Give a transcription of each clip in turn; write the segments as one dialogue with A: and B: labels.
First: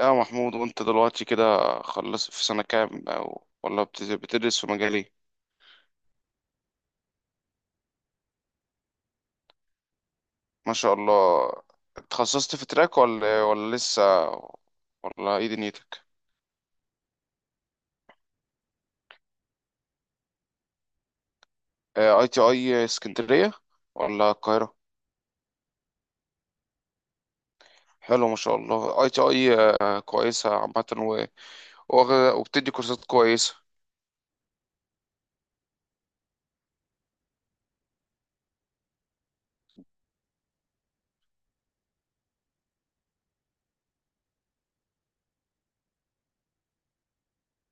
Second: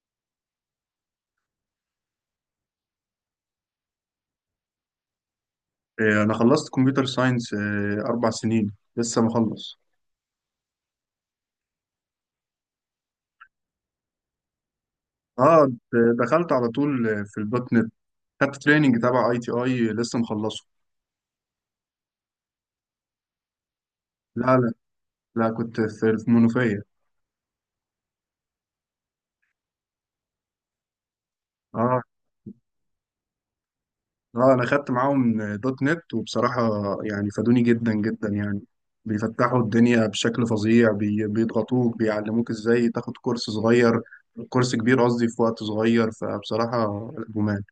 A: يا محمود، وانت دلوقتي كده خلصت في سنة كام او ولا بتدرس في مجال ايه؟
B: إيه، انا خلصت كمبيوتر ساينس 4 سنين. لسه مخلص.
A: ما شاء الله. اتخصصت في تراك ولا لسه، ولا ايه
B: اه،
A: دنيتك؟
B: دخلت على طول في الدوت نت. خدت تريننج تبع اي تي اي، لسه مخلصه.
A: اي تي اي اسكندرية ولا
B: لا، لا،
A: القاهرة؟
B: لا كنت في منوفيه.
A: حلو ما شاء الله اي تي اي. كويسة عامة
B: اه،
A: وبتدي كورسات كويسة.
B: اه، انا خدت معاهم دوت نت. وبصراحه يعني فادوني جدا جدا، يعني بيفتحوا الدنيا بشكل فظيع. بيضغطوك، بيعلموك ازاي تاخد كورس صغير، كورس كبير قصدي، في وقت صغير. فبصراحه جمال.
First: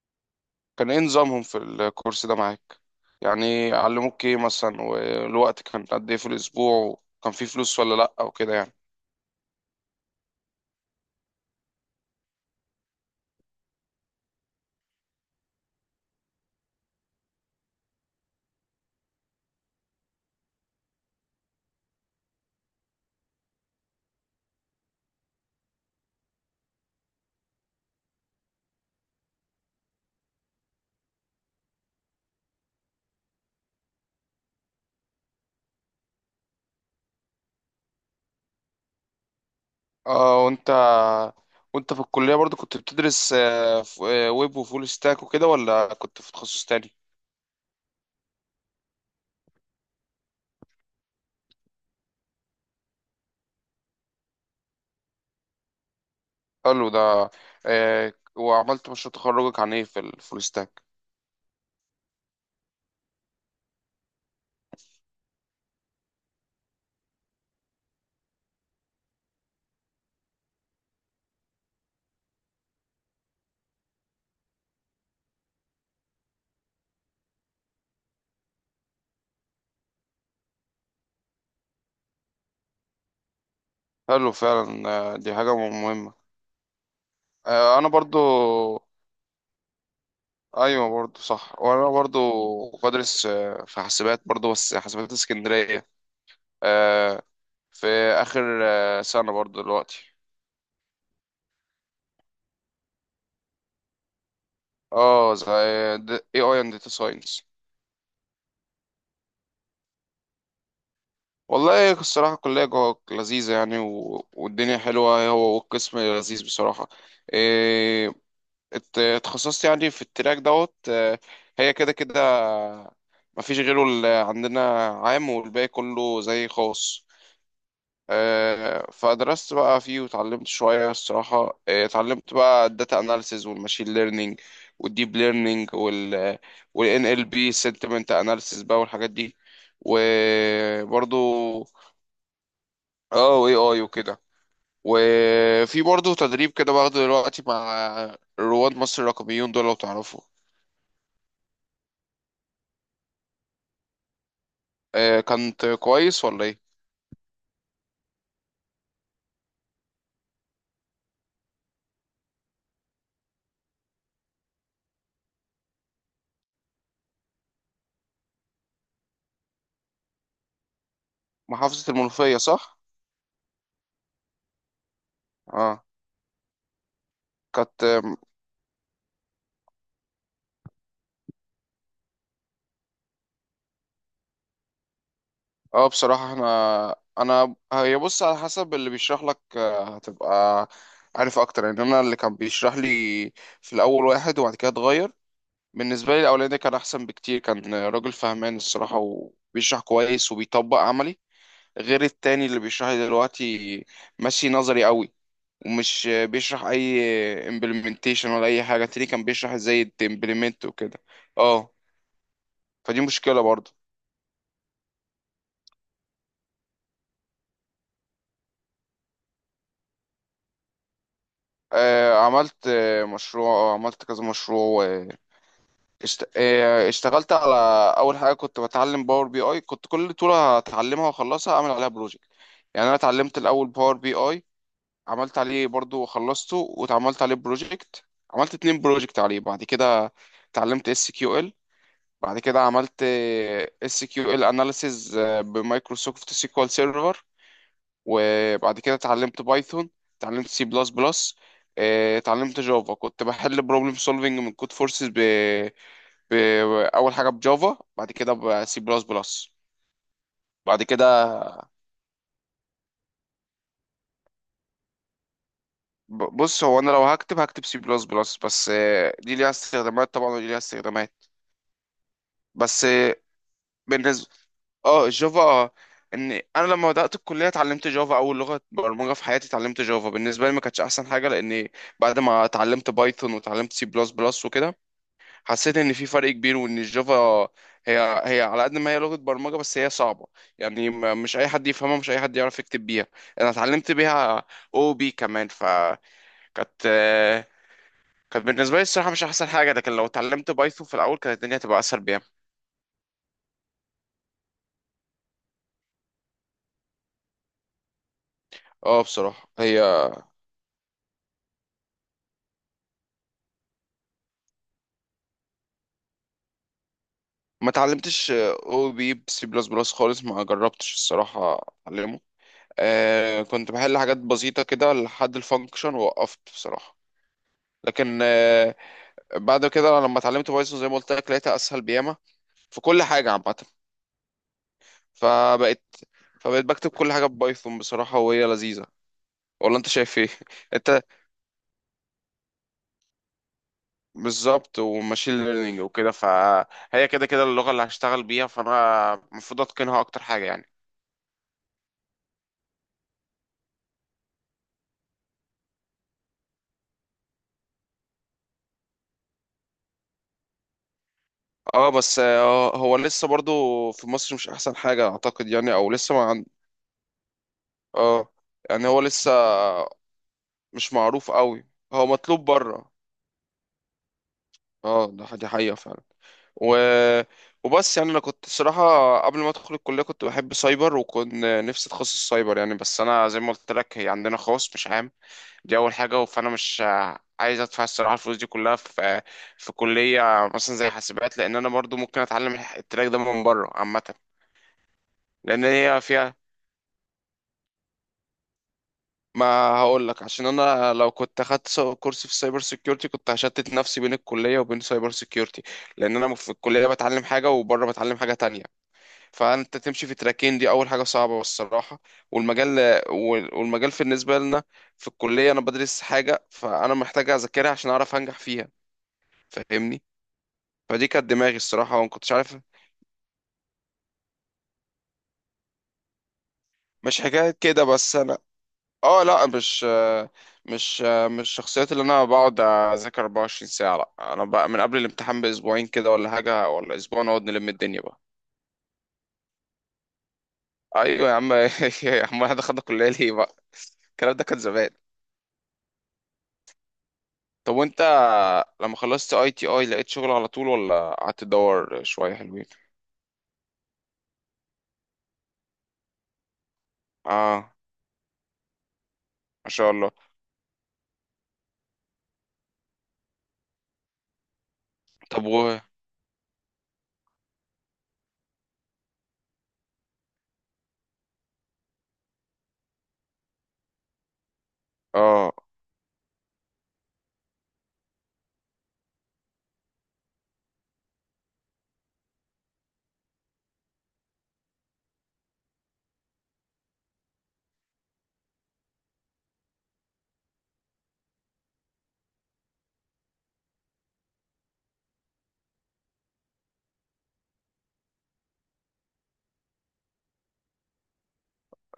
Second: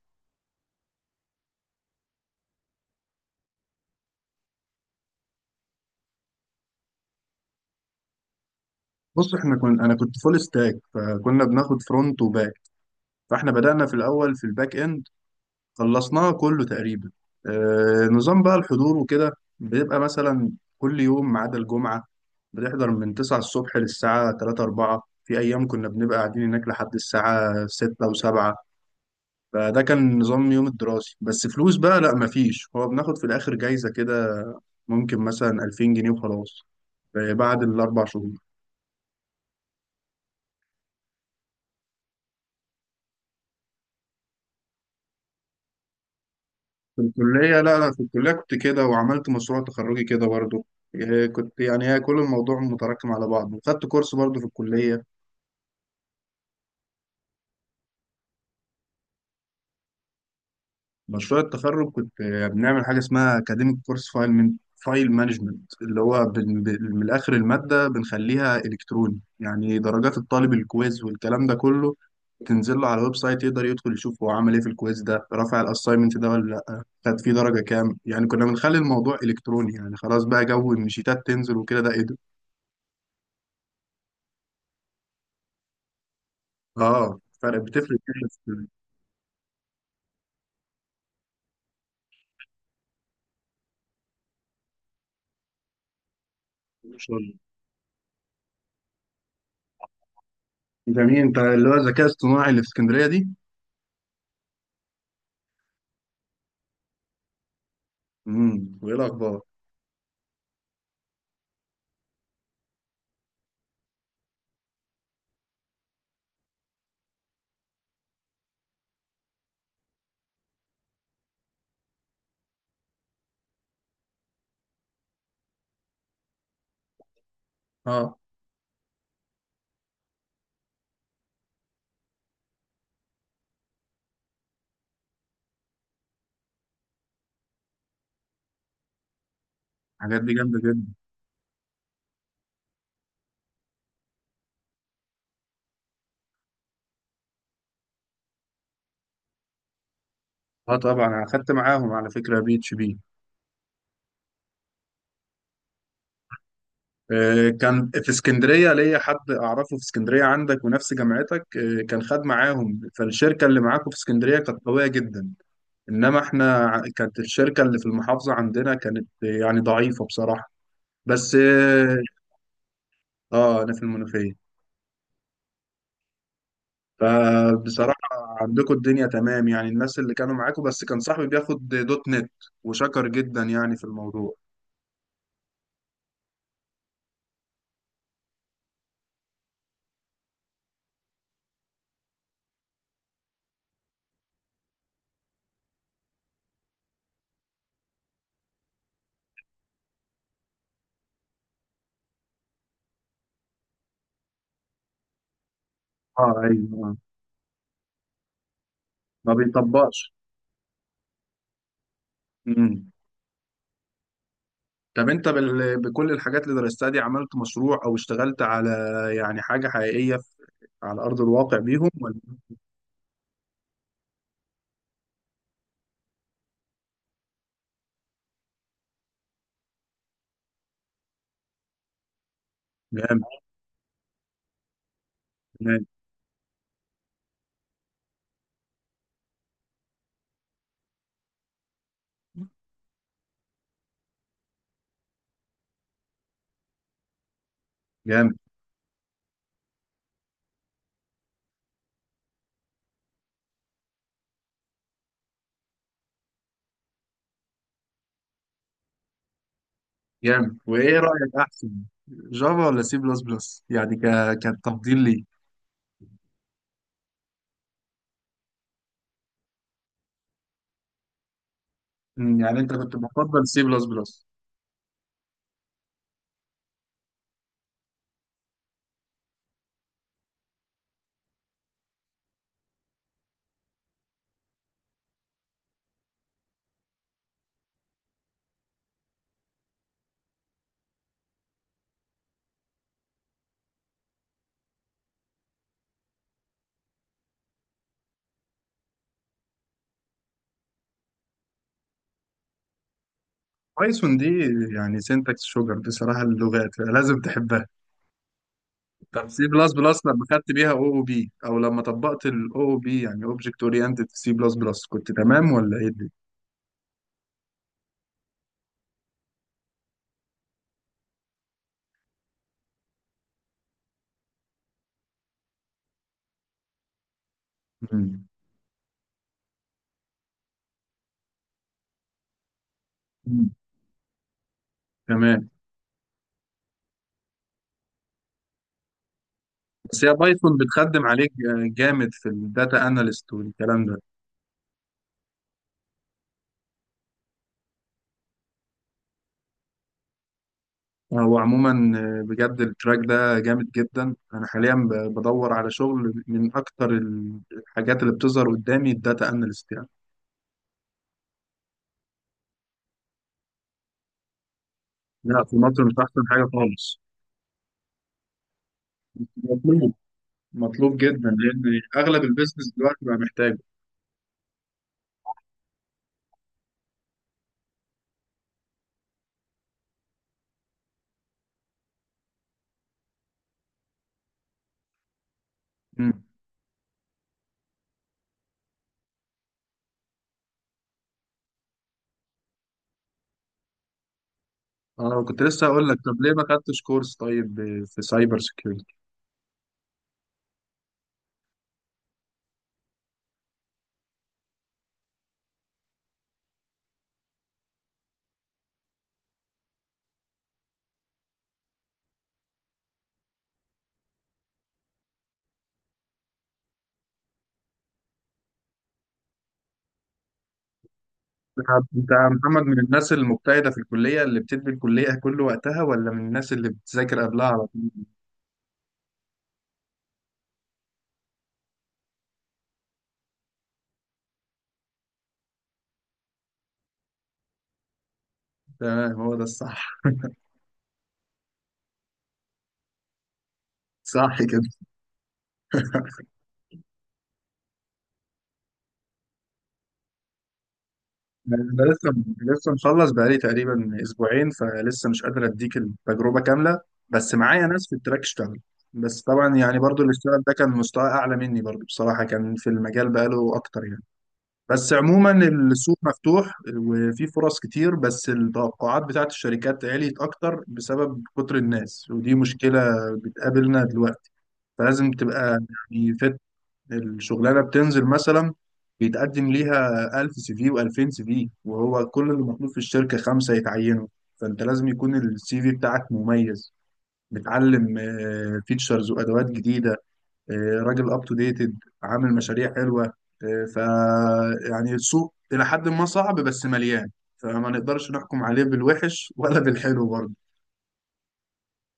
A: كان ايه نظامهم في الكورس ده معاك؟ يعني علموك ايه مثلا، والوقت كان قد ايه في الاسبوع، وكان في فلوس ولا لا او كده يعني؟
B: بص، احنا كنا انا كنت فول ستاك، فكنا بناخد فرونت وباك. فاحنا بدأنا في الأول في الباك إند، خلصناه كله تقريبا. نظام بقى الحضور وكده، بيبقى مثلا كل يوم ما عدا الجمعة بنحضر من 9 الصبح للساعة 3 4. في أيام كنا بنبقى قاعدين هناك لحد الساعة 6 و7. فده كان نظام يوم الدراسي. بس فلوس بقى لا، مفيش، هو بناخد في الآخر جايزة كده، ممكن مثلا 2000 جنيه وخلاص. بعد الأربع شهور.
A: اه. وانت في الكلية برضو كنت بتدرس ويب وفول ستاك وكده، ولا كنت في تخصص تاني؟
B: في الكلية، لا، لا، في الكلية كنت كده، وعملت مشروع تخرجي كده برضو. كنت، يعني هي كل الموضوع متراكم على بعضه، وخدت كورس برضو في الكلية.
A: حلو ده. وعملت مشروع تخرجك عن ايه في الفول ستاك؟
B: مشروع التخرج كنت بنعمل حاجة اسمها أكاديميك كورس فايل من فايل مانجمنت، اللي هو من الآخر المادة بنخليها إلكتروني. يعني درجات الطالب، الكويز والكلام ده كله، تنزل له على الويب سايت، يقدر يدخل يشوف هو عمل ايه في الكويز ده، رفع الاساينمنت ده ولا لا، خد فيه درجة كام. يعني كنا بنخلي الموضوع إلكتروني، يعني خلاص بقى جو إن شيتات تنزل وكده ده.
A: حلو فعلا. دي حاجة مهمة.
B: اه، فرق
A: انا
B: بتفرق
A: برضو.
B: جدا في
A: ايوه برضو صح. وانا برضو بدرس في حاسبات برضو، بس حاسبات اسكندرية، آه،
B: الشغل.
A: في اخر سنة برضو دلوقتي.
B: جميل، انت اللي هو الذكاء الصناعي اللي في اسكندريه دي.
A: اه، زي اي اي اند داتا ساينس.
B: وايه الاخبار؟
A: والله الصراحة الكلية جوه لذيذة يعني، والدنيا حلوة هو، والقسم لذيذ بصراحة. إيه... اتخصصت يعني في التراك دوت. هي كده كده، مفيش غيره، اللي عندنا عام والباقي كله زي خاص.
B: اه،
A: فدرست بقى فيه وتعلمت شوية الصراحة. اتعلمت بقى الداتا اناليسز والماشين ليرنينج والديب ليرنينج وال NLP sentiment analysis بقى، والحاجات دي
B: الحاجات دي جامده جدا.
A: وبرضو اه واي اي وكده. وفي برضه تدريب كده باخده دلوقتي مع رواد مصر الرقميون دول، لو تعرفوا.
B: اه، طبعا انا اخدت معاهم على فكره بي اتش بي.
A: كانت كويس ولا ايه؟
B: آه كان في اسكندريه ليا حد اعرفه، في اسكندريه عندك ونفس جامعتك، آه كان خد معاهم، فالشركه اللي معاكم في اسكندريه كانت قويه جدا. انما احنا، كانت الشركه اللي في المحافظه عندنا كانت يعني ضعيفه بصراحه. بس
A: محافظة
B: اه.
A: المنوفية، صح؟
B: آه، انا في المنوفيه.
A: اه كانت.
B: فبصراحة عندكم الدنيا تمام، يعني الناس اللي كانوا معاكم. بس كان صاحبي بياخد دوت نت، وشكر جدا يعني في الموضوع.
A: اه، بصراحة احنا. انا هي بص، على حسب اللي بيشرح لك هتبقى عارف اكتر يعني. انا اللي كان بيشرح لي في الاول واحد، وبعد كده اتغير. بالنسبة لي الاولاني ده كان احسن بكتير، كان راجل فهمان الصراحة وبيشرح كويس وبيطبق عملي. غير التاني اللي بيشرح لي دلوقتي، ماشي نظري قوي ومش
B: اه،
A: بيشرح
B: ايوه، آه.
A: اي implementation ولا اي حاجه. التاني كان
B: ما
A: بيشرح ازاي
B: بيطبقش.
A: تimplement وكده. اه،
B: امم
A: فدي مشكله برضو.
B: طب انت بكل الحاجات اللي درستها دي، عملت مشروع او اشتغلت على يعني حاجة حقيقية على أرض الواقع بيهم، ولا؟
A: عملت، مشروع، عملت كذا مشروع. اشتغلت على اول حاجه كنت بتعلم باور بي اي. كنت كل طوله هتعلمها واخلصها اعمل عليها بروجكت. يعني انا
B: جامد.
A: اتعلمت الاول باور بي اي، عملت عليه
B: جامد.
A: برضو وخلصته واتعملت عليه بروجكت. عملت اتنين بروجكت عليه. بعد كده اتعلمت اس كيو ال. بعد كده عملت اس كيو ال اناليسيز بمايكروسوفت سيكوال سيرفر.
B: جامد.
A: وبعد كده اتعلمت بايثون، اتعلمت سي بلس بلس، اتعلمت جافا. كنت بحل بروبلم سولفنج من كود فورسز ب... اول حاجه بجافا، بعد كده بسي بلس بلس.
B: جامد.
A: بعد
B: وايه
A: كده،
B: رأيك احسن، جافا ولا سي بلس بلس؟ يعني كتفضيل لي،
A: بص هو. انا لو هكتب سي بلس بلس بس، دي ليها استخدامات طبعا، ودي ليها استخدامات
B: يعني انت
A: بس.
B: كنت بتفضل سي بلس بلس؟
A: بالنسبه. اه جافا. اه انا لما بدات الكليه اتعلمت جافا، اول لغه برمجه في حياتي اتعلمت جافا. بالنسبه لي ما كانتش احسن حاجه، لان بعد ما اتعلمت بايثون واتعلمت سي بلس بلس وكده، حسيت ان في فرق كبير، وان الجافا هي على قد ما هي لغه برمجه بس هي صعبه. يعني مش اي حد يفهمها، مش اي حد يعرف يكتب بيها. انا اتعلمت بيها او بي كمان فكانت. آه، كانت بالنسبه لي الصراحه مش احسن حاجه، لكن لو اتعلمت بايثون في الاول كانت الدنيا هتبقى اسهل بيها.
B: بايثون دي يعني سينتاكس شوجر بصراحة، اللغات لازم تحبها.
A: اه
B: طب سي
A: بصراحه
B: بلس
A: هي.
B: بلس، لما خدت بيها او او بي، او لما طبقت الاو او بي، يعني اوبجكت اورينتد سي بلس بلس، كنت تمام ولا ايه دي؟
A: ما اتعلمتش او بي بسي بلس بلس خالص، ما جربتش الصراحة. اتعلمه. كنت بحل حاجات بسيطة كده لحد الفانكشن ووقفت بصراحة. لكن
B: مم.
A: بعد كده لما اتعلمت بايثون زي ما قلت لك، لقيتها اسهل بياما في كل حاجة
B: مم.
A: عامة.
B: تمام.
A: فبقيت فبقيت بكتب كل حاجة ببايثون بصراحة، وهي لذيذة. ولا انت
B: بس هي
A: شايف ايه؟
B: بايثون
A: انت
B: بتخدم عليك جامد في الداتا اناليست والكلام ده.
A: بالظبط، وماشين ليرنينج وكده. فهي كده كده اللغة اللي هشتغل بيها، فانا المفروض اتقنها اكتر حاجة يعني.
B: هو عموما، بجد التراك ده جامد جدا. انا حاليا بدور على شغل، من اكتر الحاجات اللي بتظهر قدامي الداتا اناليست. يعني
A: اه بس. هو لسه برضو في مصر مش احسن حاجة
B: لا،
A: اعتقد
B: في
A: يعني،
B: مصر
A: او
B: مش
A: لسه
B: احسن
A: ما عن...
B: حاجة خالص.
A: اه يعني هو لسه مش
B: مطلوب جدا
A: معروف قوي.
B: لان
A: هو
B: اغلب
A: مطلوب
B: البيزنس
A: بره.
B: دلوقتي بقى محتاجه.
A: اه، دي حقيقة فعلا. و... وبس يعني انا كنت صراحة قبل ما ادخل الكلية كنت بحب سايبر، وكنت نفسي اتخصص سايبر يعني، بس انا زي ما قلت لك هي عندنا خاص مش عام. دي اول
B: مم.
A: حاجة. فانا مش عايز ادفع الصراحة الفلوس دي كلها في كلية مثلا زي حاسبات، لان انا برضو ممكن اتعلم التراك ده من بره عامة.
B: انا كنت
A: لان
B: لسه اقول لك،
A: هي
B: طب ليه
A: فيها.
B: ما خدتش كورس طيب في سايبر سيكيورتي؟
A: ما هقول لك، عشان انا لو كنت اخدت كورس في سايبر سيكيورتي، كنت هشتت نفسي بين الكليه وبين سايبر سيكيورتي. لان انا في الكليه بتعلم حاجه، وبره بتعلم حاجه تانية، فانت تمشي في تراكين، دي اول حاجه صعبه الصراحه. والمجال، والمجال في بالنسبه لنا في الكليه. انا بدرس حاجه، فانا محتاج اذاكرها عشان اعرف انجح فيها، فاهمني. فدي كانت دماغي الصراحه وما
B: انت يا
A: كنتش عارف.
B: محمد من الناس المجتهده في الكليه اللي بتدي الكليه كل وقتها، ولا من الناس اللي بتذاكر
A: مش
B: قبلها
A: حكايه
B: على طول؟
A: كده بس. اه، لا، مش مش الشخصيات اللي انا بقعد اذاكر 24 ساعة. لا انا بقى من قبل الامتحان باسبوعين كده ولا حاجة، ولا اسبوع، نقعد نلم الدنيا بقى.
B: تمام، هو ده الصح.
A: ايوه يا عم. يا عم احنا دخلنا كلية ليه بقى؟ الكلام
B: صح
A: ده كان
B: كده.
A: زمان. طب وانت لما خلصت اي تي اي، لقيت شغل على طول ولا قعدت
B: انا
A: تدور
B: لسه
A: شوية حلوين؟
B: لسه مخلص بقالي تقريبا اسبوعين، فلسه مش قادر اديك التجربه كامله. بس معايا
A: اه،
B: ناس في التراك اشتغل. بس طبعا
A: ما
B: يعني
A: شاء
B: برضو اللي
A: الله.
B: اشتغل ده كان مستوى اعلى مني برضو بصراحه، كان في المجال بقاله اكتر يعني. بس عموما
A: طب و
B: السوق مفتوح وفي فرص كتير، بس التوقعات بتاعت الشركات عليت أكتر بسبب كتر الناس، ودي مشكلة بتقابلنا دلوقتي. فلازم
A: اه
B: تبقى، يعني الشغلانة بتنزل مثلا، بيتقدم ليها 1000 سي في و2000 سي في، وهو كل اللي مطلوب في الشركة خمسة يتعينوا. فأنت لازم يكون السي في بتاعك مميز، بتعلم فيتشرز وأدوات جديدة، آه، راجل اب تو ديتد، عامل مشاريع حلوه. آه، ف يعني السوق الى حد ما صعب بس مليان، فما نقدرش نحكم عليه بالوحش ولا بالحلو برضه.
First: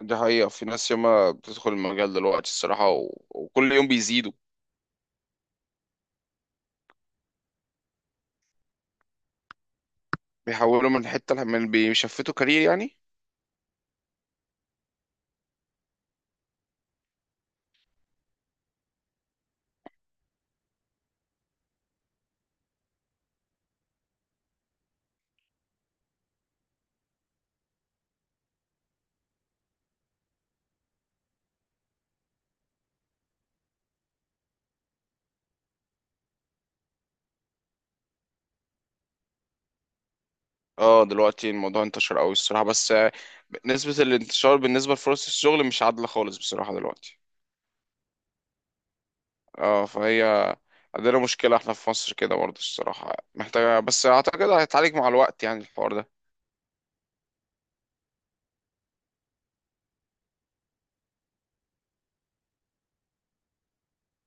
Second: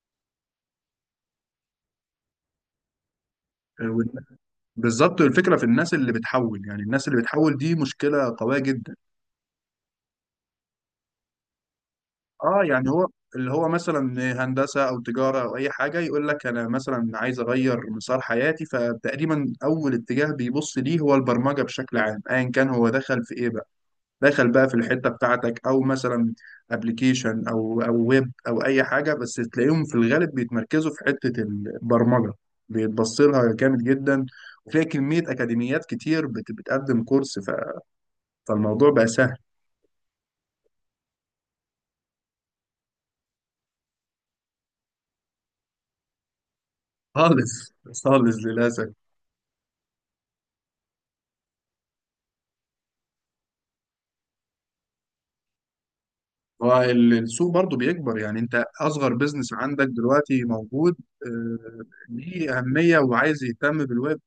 A: دي حقيقة، في ناس ياما بتدخل المجال دلوقتي الصراحة، وكل يوم
B: آه، وال-
A: بيزيدوا.
B: بالظبط، الفكره في الناس اللي بتحول، يعني الناس اللي بتحول دي مشكله قويه جدا.
A: بيحولوا من حتة، من بيشفتوا كارير
B: اه، يعني
A: يعني.
B: هو اللي هو مثلا هندسه او تجاره او اي حاجه، يقول لك انا مثلا عايز اغير مسار حياتي، فتقريبا اول اتجاه بيبص ليه هو البرمجه بشكل عام، ايا كان هو دخل في ايه بقى. دخل بقى في الحته بتاعتك، او مثلا ابلكيشن او ويب او اي حاجه، بس تلاقيهم في الغالب بيتمركزوا في حته البرمجه، بيتبص لها جامد جدا، وفيها كميه اكاديميات كتير بتقدم كورس. فالموضوع بقى سهل.
A: اه دلوقتي الموضوع انتشر قوي الصراحة، بس نسبة الانتشار بالنسبة لفرص الشغل مش عادلة خالص بصراحة دلوقتي.
B: خالص، خالص للاسف.
A: اه، فهي عندنا مشكلة احنا في مصر كده برضه الصراحة محتاجة، بس اعتقد هيتعالج مع الوقت يعني الحوار ده.
B: والسوق برضو بيكبر، يعني انت اصغر بيزنس عندك دلوقتي موجود، ليه اهميه وعايز يهتم بالويب